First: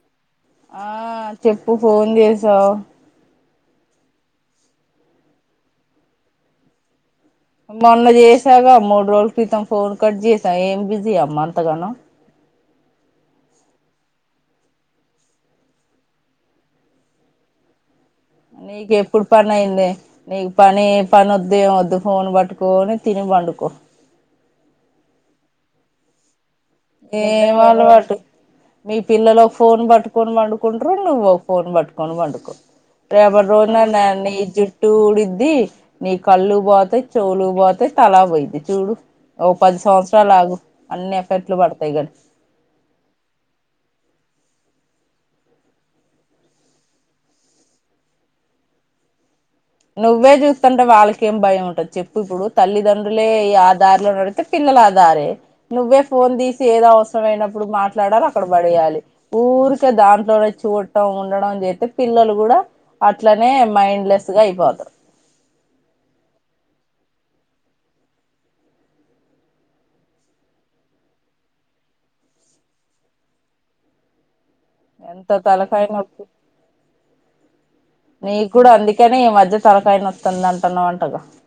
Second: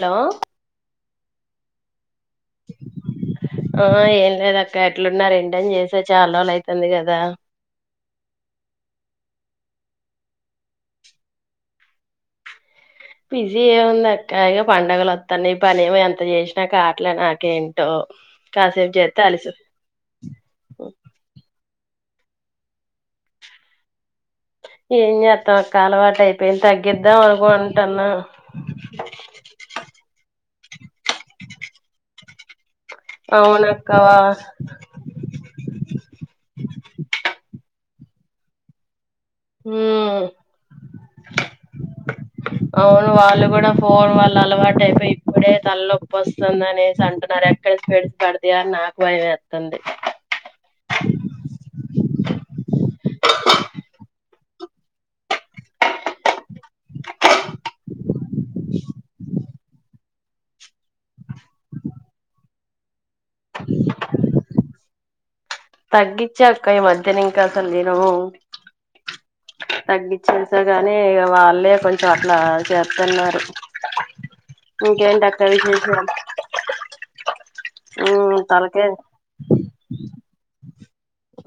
Hello ఆ చెప్పు phone చేసావు ఆ ఏం లేదు అక్క ఎట్లున్నారు ఏంటని చేసా చాలా రోజులు అయితుంది కదా మొన్న చేసాగా మూడు రోజుల క్రితం ఫోన్ కట్ చేసావు ఏం బిజీ అమ్మ అంతగానో బిజీ ఏముంది అక్క ఇగ పండగలు వత్తనయి పనేమో ఎంత చేసినా కాట్లే నాకేంటో నీకు కాసేపు చేస్తే ఎప్పుడు అలిసి పని అయింది నీకు పని పని వద్దు ఏమద్దు ఫోన్ పట్కోని తిని పండుకో ఎంజేతవక్క అలవాటు అయ్ ఏం అలవాటు మీ పిల్లలు ఒక ఫోన్ పట్టుకొని పండుకుంటురు నువ్వు ఒక ఫోన్ పట్టుకొని పండుకో రేపటి అవునక్క రోజున నీ జుట్టు ఊడిద్ది నీ కళ్ళు పోతాయి చెవులు పోతయి తలా పోయిది చూడు ఓ పది ఉమ్ సంవత్సరాలుఆగు అన్ని ఎఫెకుట్లు పడతయి అవును వాళ్ళు కూడా పోన్ వళ్ళ అలవాటు అయిపోయి ఇప్పుడే తలనొప్పి వస్తుందనేసి అంటున్నారు ఎక్కడ స్పెట్స్ పడతాయని నాకు భయం ఏతుంది నువ్వే చూస్తుంటే వాళ్ళకేం భయం ఉంటది చెప్పు ఇప్పుడు తల్లిదండ్రులే ఆ దారిలో నడితే పిల్లలు ఆ దారే నువే ఫోన్ తీసి ఏదో అవసరమైనప్పుడు మాట్లాడలి అక్కడ పడేయాలి ఊరికే దాంట్లోనే చూడటం ఉండడం చేతే పిల్లలు కూడా అట్లనే మైండ్ లెస్ గా అయిపోతారు తగ్గించా అక్క ఈ మధ్యన ఇంకా అసలు నేను తగ్గించేసా కానీ ఇక వాళ్ళే కొంచెం అట్ల చేస్తున్నారు ఇంకెంటక్క విశేషాలు నీ మ్మ్ కూడా తలకే అందుకనే ఈ మధ్య తలకాయినోత్తంది అని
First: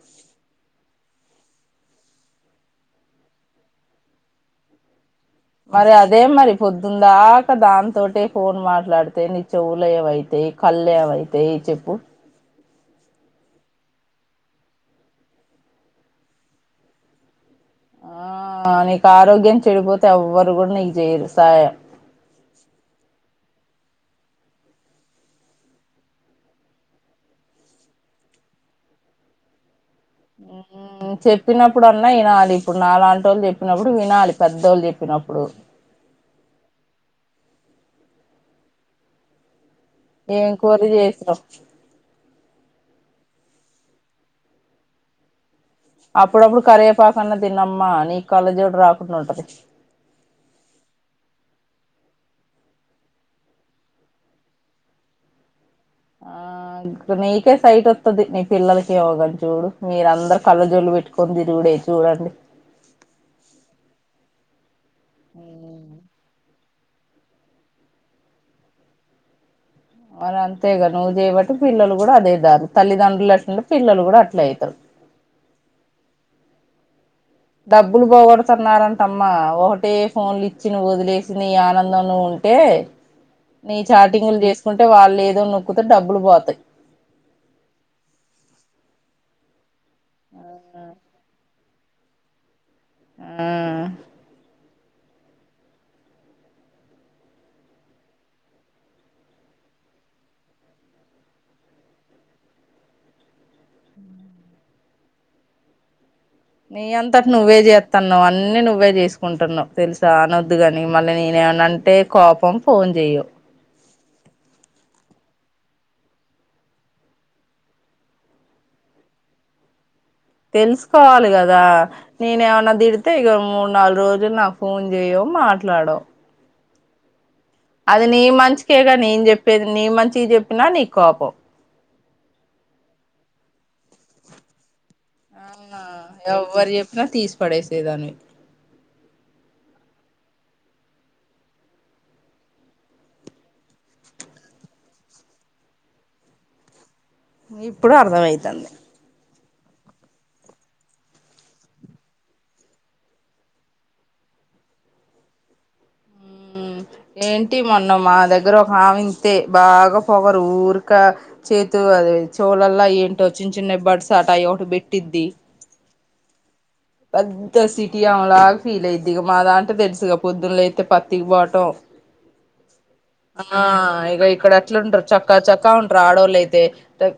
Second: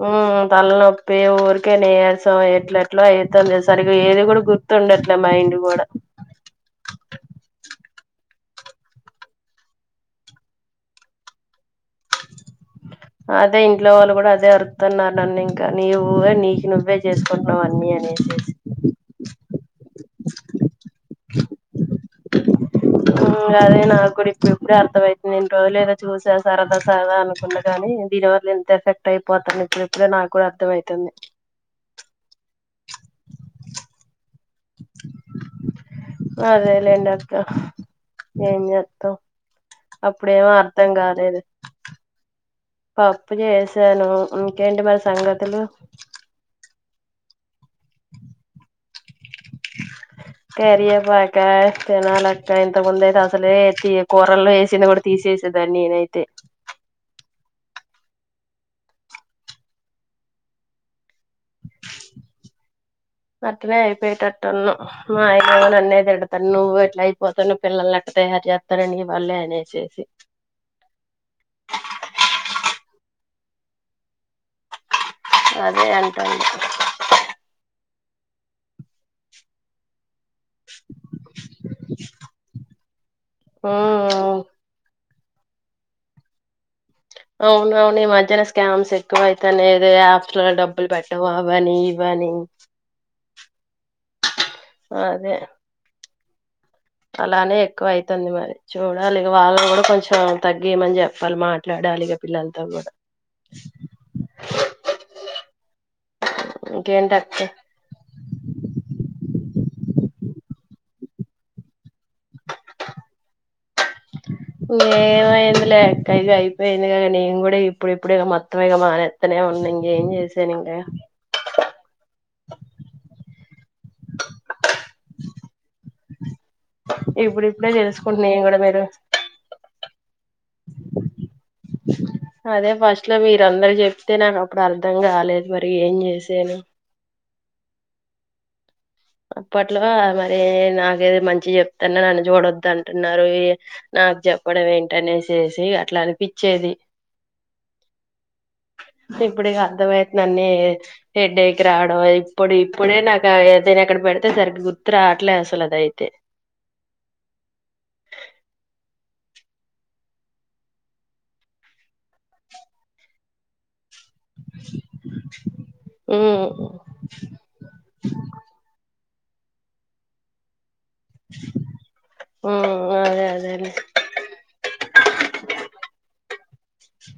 ఉ తలనొప్పి ఊరికే నీరసం ఎట్ల ఎట్లా అవుతుంది సరిగా ఏది కూడా గుర్తుండట్ల మరి అదే మరి పొద్దుందాక దాంతో తోటే ఫోన్ మాట్లాడితే నీ చెవులేమయితయి కళ్ళేమైతయి చెప్పు అదే ఇంట్లో వాళ్ళు కూడా అదే అరుతున్నారు నన్ను ఇంకా నవ్వే నీకి నువ్వే చేసుకుంటున్నావు అన్నీ అనేసేసి ఆ నీకు ఆరోగ్యం చెడిపోతే ఎవ్వరు కూడా నీకు చేయరు సాయం మ్మ్ అదే నాకు కూడా ఇప్పుడు ఇప్పుడే అర్థమైతుంది ఇన్ని రోజు లేదో చూసా సరదా సరదా అనుకున్న కానీ దీనివల్ల అంత ఎఫెక్ట్ అయిపోతున్న ఇప్పుడు ఇప్పుడే నాకు కూడా అర్థమయితుంది చెప్పినప్పుడు అన్నా వినాలి ఇప్పుడు నాలాంటోళ్లు చెప్పినప్పుడు వినాలి పెద్దోళ్ళు చెప్పినప్పుడు అదేలేండక్క ఏంజేత్తం ఏం అప్పుడేమొ కూర అర్థం కాాలేదు చేసినావ్ పప్పు చేసాను ఇంకేంటి మరి సంగతులు [unintelligible] ప్ప కన్న తినమ్మా నీకు కళ్ళజోడు రాకుండా ఉంటది కరియేపాక తినాలక్క ఇంతకు ముందు అయితే అసలే కూరల్లో వేసింది కూడా తీసేసేది దాన్ని ఏనైతే ఆ నీకే సైట్ వస్తుది నీ పిల్లలకి యోగని చూడు మీర అందరు కళ్ళ జొల్లు పెట్టు కొని తిరుగుడు ఎక్కువగా ఉంది తిన్ను మా ఆయన నన్నే తిడతాడు నువ్వే అయిపోతును పిల్లనిక్క తయారు చేస్తారండి ఇ వాళ్ళేని అన అంతేగా నివు చేయబట్టి పిల్లలు కూడా అదే దారీ తల్లిదండ్రులు ఎట్లూటే పిల్లలు కూడా అట్లే అవుతారు అదే అంటడా డబ్బులు పోగొడుతున్నారంటమ్మా ఒకటి ఫోన్లు ఇచ్చి నువ్వు వదిలేసి నీ ఆనందం లో నువు ఉంటే నీ ఉమ్ చాటింగులు చేసుకుంటే వాళ్ళు ఏదో నొక్కుతే డబ్బులు పోతాయి అవున అవును ఈ మధ్యన స్కామ్స్ ఎక్కువ అయితనే యాప్స్ లో డబ్బులు పెట్టడం అ వని ఇవని ఆ అదే అలానే ఎక్కువ అయితుంది మరి చూడాల వాళ్ళనీ కూడా కొంచెం తగ్గియమని చెప్పాలి మాట్లాడ లీ పిల్లలతో కూడా నీ ఇంకేంటి అంతట అక్క నువ్వే చేస్తా నువ్ అన్ని నువ్వే చేసుకుంటున్నావు తెలుసా అనొద్దు కాని మళ్ళీ నేనేమనంటే కోపం ఫోన్ చెయవు ఏేమయింది లేక్క ఇక అయిపోయింది కద నేను కూడా ఇప్పుడు ఇప్పుడు మొత్తం ఇక మానెత్తనే ఉన్నా ఇంకేం చేసాను ఇంకా తెలుసుకోవాలి కదా నేను ఏమన్నా తిడితే ఇక మూడు నాలుగు రోజులు నాకు ఫోన్ చెయవు మాట్లాడవు ఇప్పుడు ఇప్పుడే అది నీ తెలుసుకుంటున్నా నేను కూడా మంచికే మీరు క నేను చెప్పేది నీ మంచి చెప్పినా నీ కోపం అదే ఫస్ట్ లో మీరు అందరు చెప్తే నాకు అప్పుడు అ అర్థం కాలేదు మరి ఆ ఏం చేసాను ఎవ్వరు చెప్పినా తీసి పడేసేదానివి అప్పట్లో మరి నాకేది మంచి చెప్తన్నా నన్ను చూడొదు అంటున్నారు నాకు చెప్పడం ఏంటనే చేసి అట్లా అనిపించేది ఇప్పుడు అర్థం అయితంది ఇప్పుడుకి అర్థంమయితు నన్నన్ని హెడ్డైకి రావడం ఇప్పుడు ఇప్పుడే నాకు అైనా ఎక్కడ పెడితే సరిగ గుర్తు రావట్లే అసలు అది అయితే ఏంటి మొన్న మా దగ్గర ఒక ఆవి ఇంతే బాగా పొగరు ఊరిక చేతు అదే చోలలా ఏంటో చిన్న చిన్న బడ్స్ ఆట ఒకటి పెట్టిద్ది హ్మ్మ్ పెద్ద సిటీ అమే లాగా ఫీల్ అయతది ఇక మా దాంటే తెలుసుగా పొద్దున పతికి బాతొ ఉమ్ అదే అదే ఆ లే ఇక ఇక్కడ అట్లాంటారు చక్కా చక్క ఉంటారు ఆడోళ్ళు అయితే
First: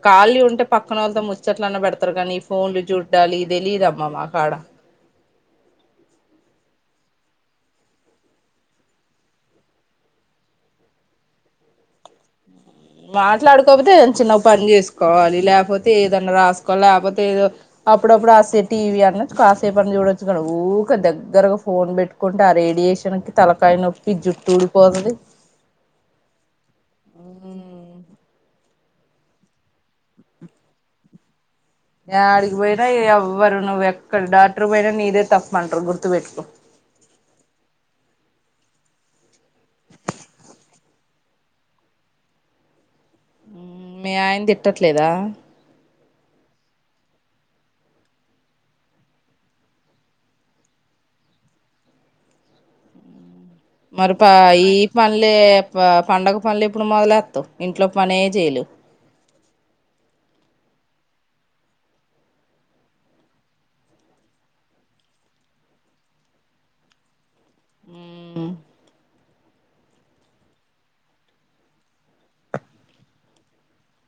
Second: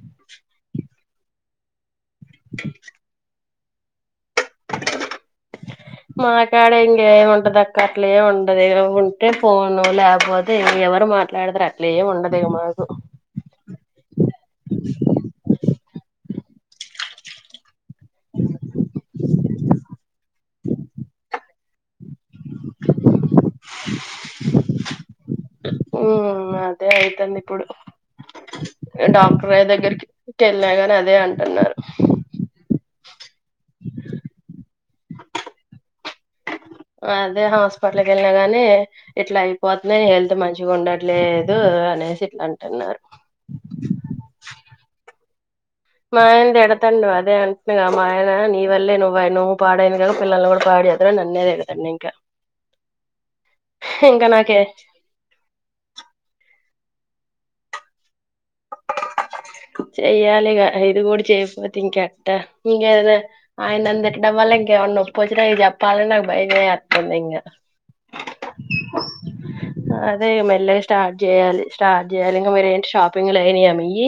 ఖాళీ ఉంటే పక్కన వాళ్ళతో ముచ్చట్లన్నా పెడతారు కానీ ఫోన్లు చూడాలి ఇ తెలియదుమ్మా మాకడ మా కాడ ఇంక ఏ ఉంటది అక్క అట్లేమి ఉంటదు ఉంటే ఫోను లేపోతే ఎవరు మాట్లాడుధర అట్లా ఏమి ఉండదు మాట్లాడుకపోతే చిన్న పని చేసుకోవాలి లేకపోతే ఏదన్నా రాసుకో పతే అప్పుడపడస్త టీవ అన కాసేపుని చూడొచ్చు కద ఊక దగ్గరగా ఫోన్ పెట్టుకుంటే ఆ రేడియేషన్ కి తలకాయ నొప్పి తూడి పోతది ఉ అదే అవుతుండి ఇప్పుడు డాక్టర్య దగ్గరికి వెళ్ళా గాని అదే అంటున్నారు ఆడికి పోయినా ఎవ్వరు నువ్వు ఎక్కడ డాక్టర్ పోయినా నీదే తప్పు అంటరు గుర్తుపెట్టుకో అదే హాస్పిటల్కి వెళ్ళినా గాని ఇట్లా అయిపోతున్నాయి హెల్త్ మంచిగా ఉండట్లేదు అనేసి అంటన్నారు మీ ఆయన తిట్టట్లేదా మా ఆయన తిడతండు అదే అంటున్నాగ మా ఆయన నీ వల్లే నువ్వు నువ్వు పాడైంది గాక పిల్లలని కూడా పా నన్నే తిడతండు ఇంకా మరి ప ఇంకా నాకే ఈ పన్లే పండగ పన్లు ఎ ప్పుడు మొదలాత్తవ్ ఇంట్లో పనే చేయలేవ్ చెయ్యాలిగా ఇది కూడా చెయపోతే ఇంకెట్టా ఇంకేదొ ఆయన అందటడం వల్ల ఇంకా నొప్పొచ్చిన ఇగ చెప్పాలనా నాకు భయమే యాతంది ఇంగ హ్మ్ అదే మెల్లగ స్టార్ట్ చేయాలి స్టార్ట్ చేయాలి ఇంగ మీరేంటి షాపింగ్లు అయినియా మియి ఈ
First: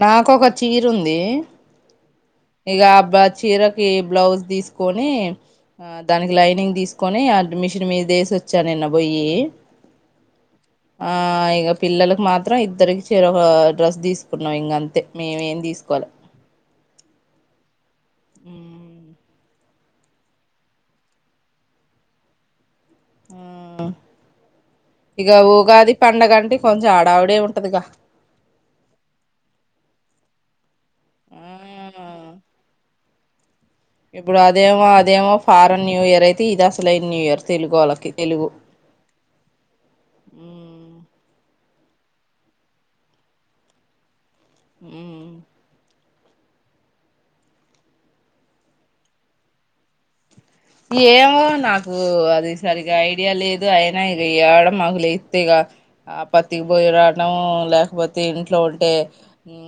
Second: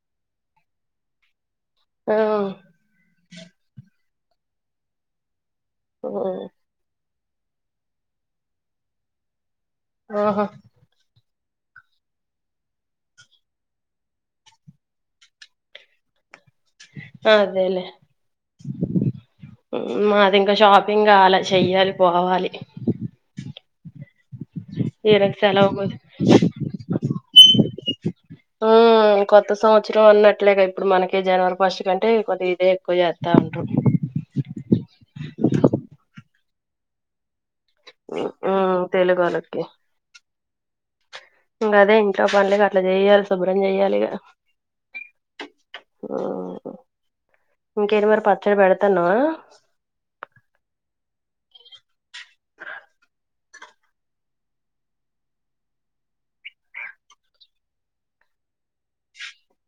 నాక్కొక చీరుంది ఆ ఇగ బా చీరకి బ్లౌజ్ తీసుకొని ఆ దానికి లైనింగ్ తీసుకు కొని అట్ మిషన్ మీద యేసొచ్చా నిన్నబోయి ఆహా ఆ ఇగ పిల్లలకు మాత్రం ఇద్దరికి చేరొక డ్రెస్ తీసు కున్నవ్ ఇంగ అంతే మేమేం తీసుకోలే అదేలే ఉమ్. మాది ఇంకా షాపింగ్ కాలా చెయ్యాలి పోవాలి మ్మ్ ఈయనకి ఇగ సెలవు కుది ఉగాది పండగ అంటే కొంచెం హడావుడే ఉంటదిగా మ్మ్ కొత్త సంవత్సరం అన్నట్లేగా ఇప్పుడు మనకి ఆ జనవరి పస్ట్ కంటే వాలు ఇదే ఎక్కువ జేత ఉం ఇప్పుడు అదేమో అదేమో ఫారెన్ న్యూ ఇయర్ అయితే ఇది అసలయిన న్యూ ఇయర్ తెలుగోళ్ళకి తెలుగు ఉమ్ తెలుగోళ్ళకి ఉమ్. ఇంగ అదే ఇంట్లో పనులిగ అట్లా చెయ్యాలి శుభ్రం చెయాలిగా హ్మ్ మ్ ఇంకేది మరి పచ్చడి పెడతన్నవా ఏమో నాకు అది సరిగ్గా ఐడియా లేదు అయినా ఇగ యాడ మాకు లేతే ఇగ ఆ పత్తికి పోయిరాటం లేకపోతే ఇంట్లో ఉంటే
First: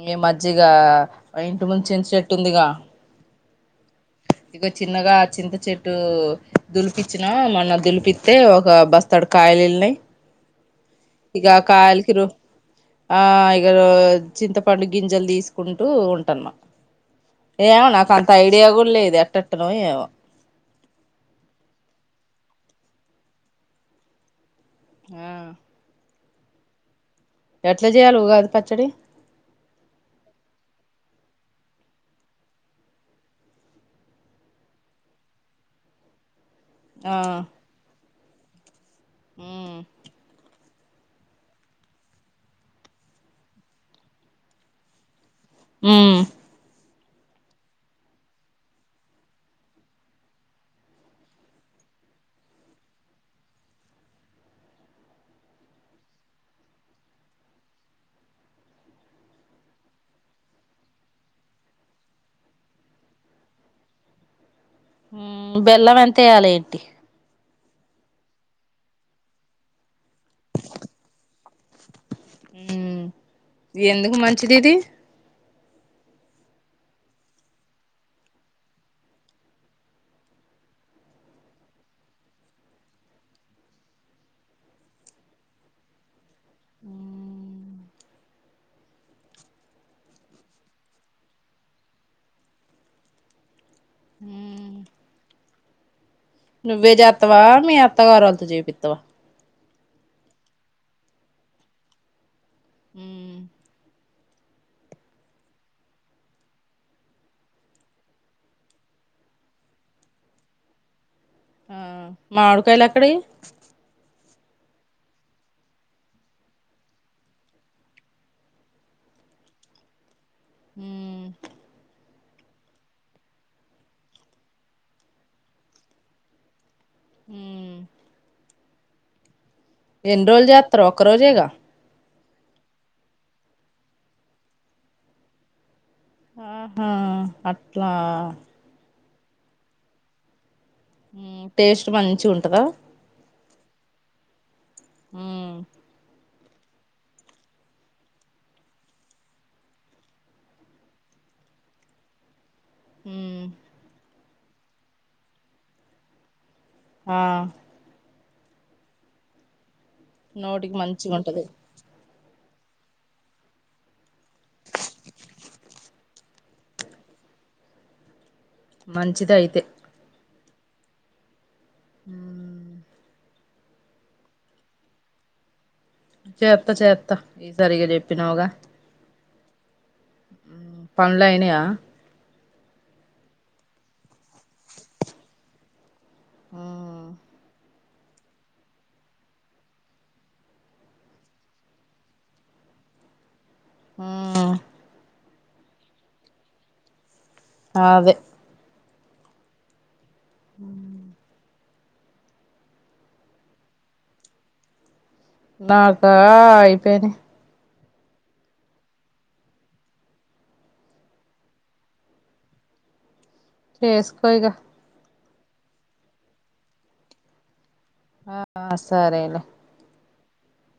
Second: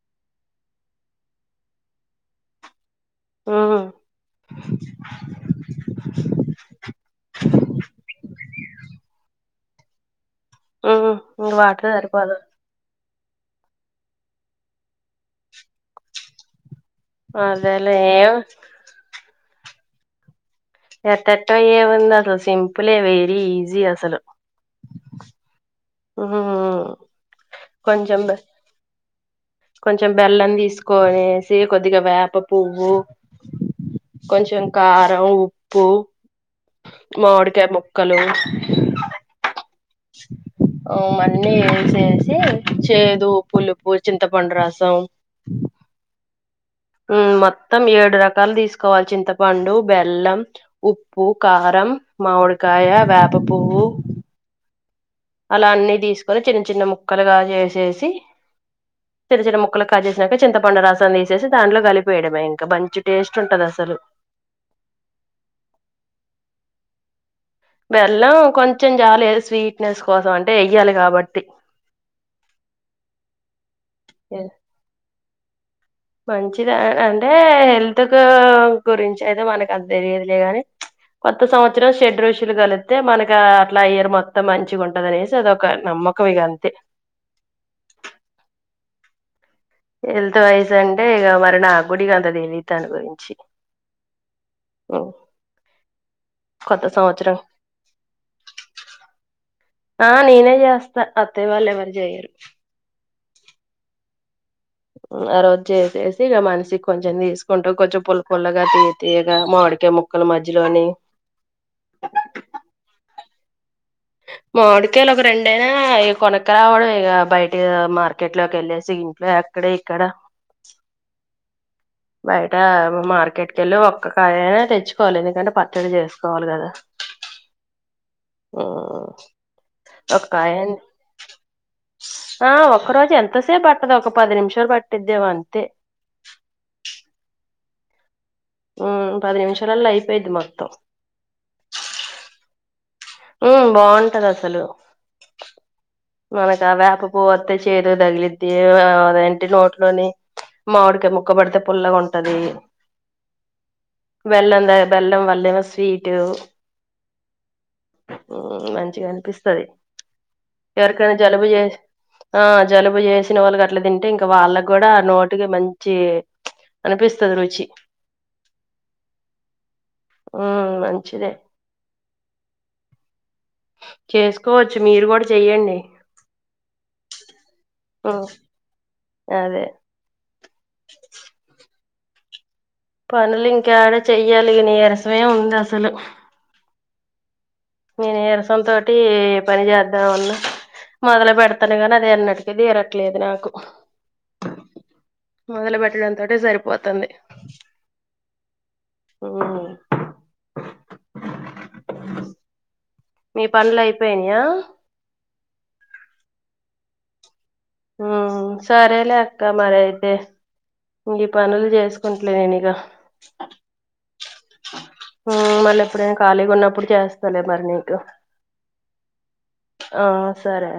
ఈ మజ్జిగ ఇంటి ముందు చింత చెట్టు ఉందిగా ఉమ్ ఇగ చిన్నగా చింత చెట్టు ఇటు దులిపిచ్చినా మొన్న దులిపితే ఒక బస్తాడు కాయలు యెళినయ్ ఉమ్ ఇగ ఇంగ వాటర్ కాయలకిరు సరిపోదు ఆ ఇగ చింతపండు గింజలు తీసుకుంటూ ఉంటాన్నా ఏమో అదేలే నాకు అంత ఏం ఐడియా కూడా లేదు ఎట్టట్టనో ఏమో ఎట్టటో ఏం ఉంది అసలు సింపులే వెరీ ఈజీ అసలు మ్ హు హు హు ఎట్లా చేయాలి ఉగాది పచ్చడి కొంచెం బెల్లం తీసుకొనేసి కొద్దిగా వేప పువ్వు కొంచం కారం ఉప్పు ఆ మావిడికాయ ముక్కలు ఉమ్ అ అన్నీ ఏసేసి చేదు పులుపు చింతపండు రసం మ్ మ్ మొత్తం ఏడు రకాలు తీసుకోవాలి చింతపండు బెల్లం ఉప్పు కార రం మామిడికాయ వేప పువ్వు అలా అన్నీ తీసుకొని చిన్న చిన్న ముక్కలుగా చేసేసి చిన్న చిన్న ముక్కలు కట్ చేసినాక చింతపండు రసం తీసేసి దాంట్లో కలిపేయడమే ఇంకా మంచి టేస్ట్ ఉంటది అసలు మ్ బెల్లం ఏంతేయాలి ఏంటి బెల్లం కొంచెం చాలే స్వీట్నెస్ కోసం అంటే ఎయ్యాలి కాబట్టి ఉమ్ ఎందుకు మంచిది ఇది మంచిది అ అంటే హెల్త్ కు గురించి అయితే మనకు అంత తెలియదులే గాని కొత్త సంవత్సరం షెడ్ రషులు కలిస్తే మనక అట్లా ఇయర్ మొత్తం మంచిగా ఉంటది అనేసి అదొక నమ్మ కం ఇగ అంతే ఉమ్ హెల్త్ వయసు అంటే ఇక మరి నాకుడ ఇగ అంత తెలియదు దాని గురించి మ్ నువ్వే చేత్తవా మీ అత్తగారు లతో చేపిత్తవా ఆ నేనే చేస్తా అత్తయ్య వాళ్లు ఎవరు చెయ్యరు ఊ ఆ రోజు చేసేసి ఇక మనిషికి కొంచెం తీసుకుంటూ కొంచెం పుల్ల పుల్లగా తీయ తీయగా మామి డికాయ ముక్కలు మజ్యలోని ఆ మావిడికాయలు ఎక్కడవి మావిడికాయలు ఒక రెండైనా ఈ కొనక రావడమే ఇగ బయట మార్కెట్ లోకి వెళ్లేసి ఇంట్లో అక్కడ ఇక్కడ మ్ బయట మార్కెట్కి వెళ్లి ఒక్క కాయైనా తెచ్చుకోవాలి ఎందుకంటే పచ్చడి చేసుకోవాలి కదా మ్ మ్ ఎన్ని రోజుల చెత్తరు ఒక రోజేగా ఆ ఒక్క రోజు ఎంతసేపు పట్టదు ఒక పది నిమిషాలు పట్టిద్దేమో అంతే మ్ అట్లా మ్ పది నిమిషాలల్లో అయిపోయిద్ది మొత్తం మ్ టేస్ట్ మంచి ఉంటదా ఉమ్ బాగుంటది అసలు మ్ మనకా అ వేప పువ్వు వత్తే చేదు తగిలిద్ది అదేంటి నోట్లోని మామిడికాయ ముక్కబడితే పుల్లగా ఉంటది మ్ బెల్ల దా బెల్లం వళ్లేమో స్వీటు అ మ్ మంచిగా అనిపిస్తది నోటికి మంచిగ ఎవరికైనా ఉంటది జలుబు చే ఆ జలుబు చేసిన వాళ్లకి అట్లా తింటే ఇంకా వాళ్లకి కూడా నోటికి మంచి అనిపిస్తది రుచి మంచిదైతే ఉ మంచిందే అ చేసుకోవచ్చు మీరు కూడా చెయ్యండి చేత చేత ఈ సరిగా ఉమ్, చెప్పినవగా అదే పన్లు అయినయ పనులు ఇంకాడ చెయ్యాలి నీరసమే ఉంది అసలు ఆ నేను నీరసం తోటి పని చేద్దాం అన్న మొదలు పెడతాను గానీ అది ఎన్నటికి తీరట్లేదు నాకు ఉమ్ మొదలు పెట్టడంతోటీ సరిపోతుంది అ అదే ఓ అ మీ పనులు అయిపోయానయా నాకా ఆయి పేని సరేలేక్క మరి ఇతే ఈ పనులు చేసుకుంటలే నేనుక చేసుకుగా మళ్ళీ ఎప్పుడైనా ఖాళీ ఉన్నప్పుడు చేస్తలే మరిని ఆ సరేలే ఆ సరే